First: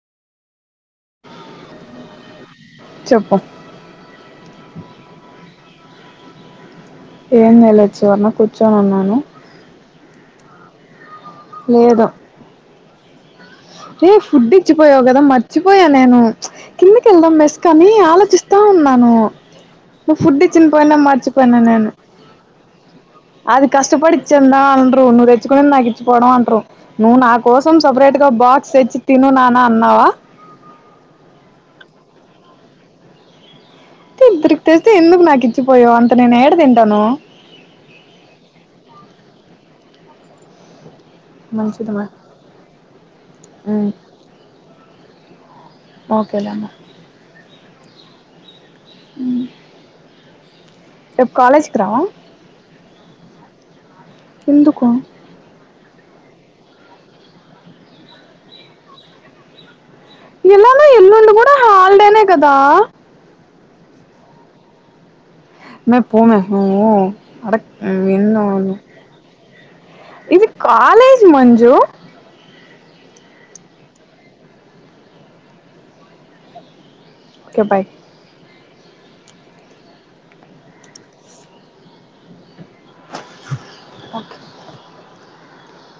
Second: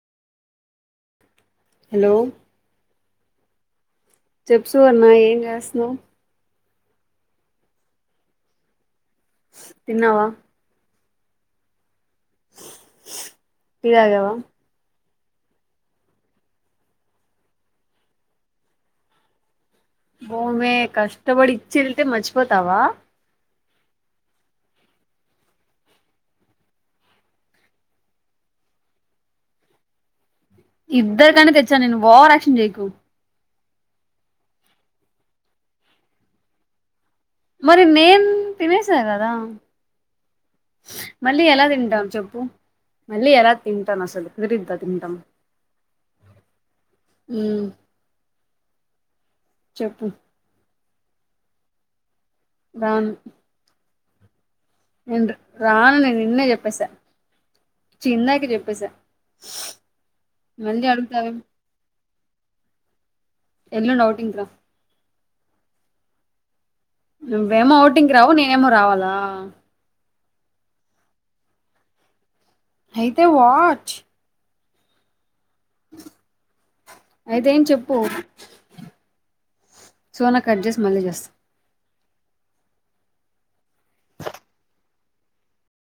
hello చెప్పు లో ఏం తెలొచ్చువన్నా కూర్చొని ఉన్నాను తిన్నావ లేదు టీ ఏ తాగావా ఫుడ్ ఇచ్చి పోయావ్ గా మర్చిపోయా నేను కింద కెళ్దాం మెస్క అని ఆలోచిస్తా ఉన్నాను నువ్వు పో ఫుడ్ ఇచ్చిన మే పోయినా కష్టపడి మర్చిపోయినా ఇచ్చి నేను వెళ్తే మర్చిపోతావా అది కష్టపడి ఇచ్చందా అనరు నువ్వు తెచ్చుకునే నాకు ఇచ్చివడం అంట్రు నువ్వు నా కోసం సపరేట్ బాస్ తేచి తిను నానా అన్నావా ఇద్దరకి అని తెచ్చా నేను ఓవర్ ఆక్షన్ చేయకు ఇద్దరికి తెస్తే ఎందుకు నాకు ఇచ్చిపోయో అంత నేను ఏడ తింటాను మరి నేను తినేసా కదా మళ్ళీ ఎలా తింటాం మంచిదమ్మా చెప్పు మళ్ళీ ఎలా తింటాను అసలు కుదిరిద్దా తింటాం ఓకేలామ హ ఉ చెప్పు రేపు కాలేజ్ కి రావ రాను ఎందుకు ఏం రానుం నిన్న చెప్పేసా ఇందాకే చెప్పేసా ఇలానే మళ్ళీ ఎల్లుండి అడుగుతావేం కూడా హాలిడేనే కదా ఎల్లుండు ఓటింగ్ కి మే పోమే నువ్వు అడక్ నువ్వేమో ఓటింగ్ రావు విన్ను నేనేమో రావాలా ఇది కాలేజ్ మంజు అయితే వాట్ ఆ అయితే ఏం ఓకే బాయ్ చెప్పు సోనా కట్ చేసి మళ్లీ చేస్తా ఓకే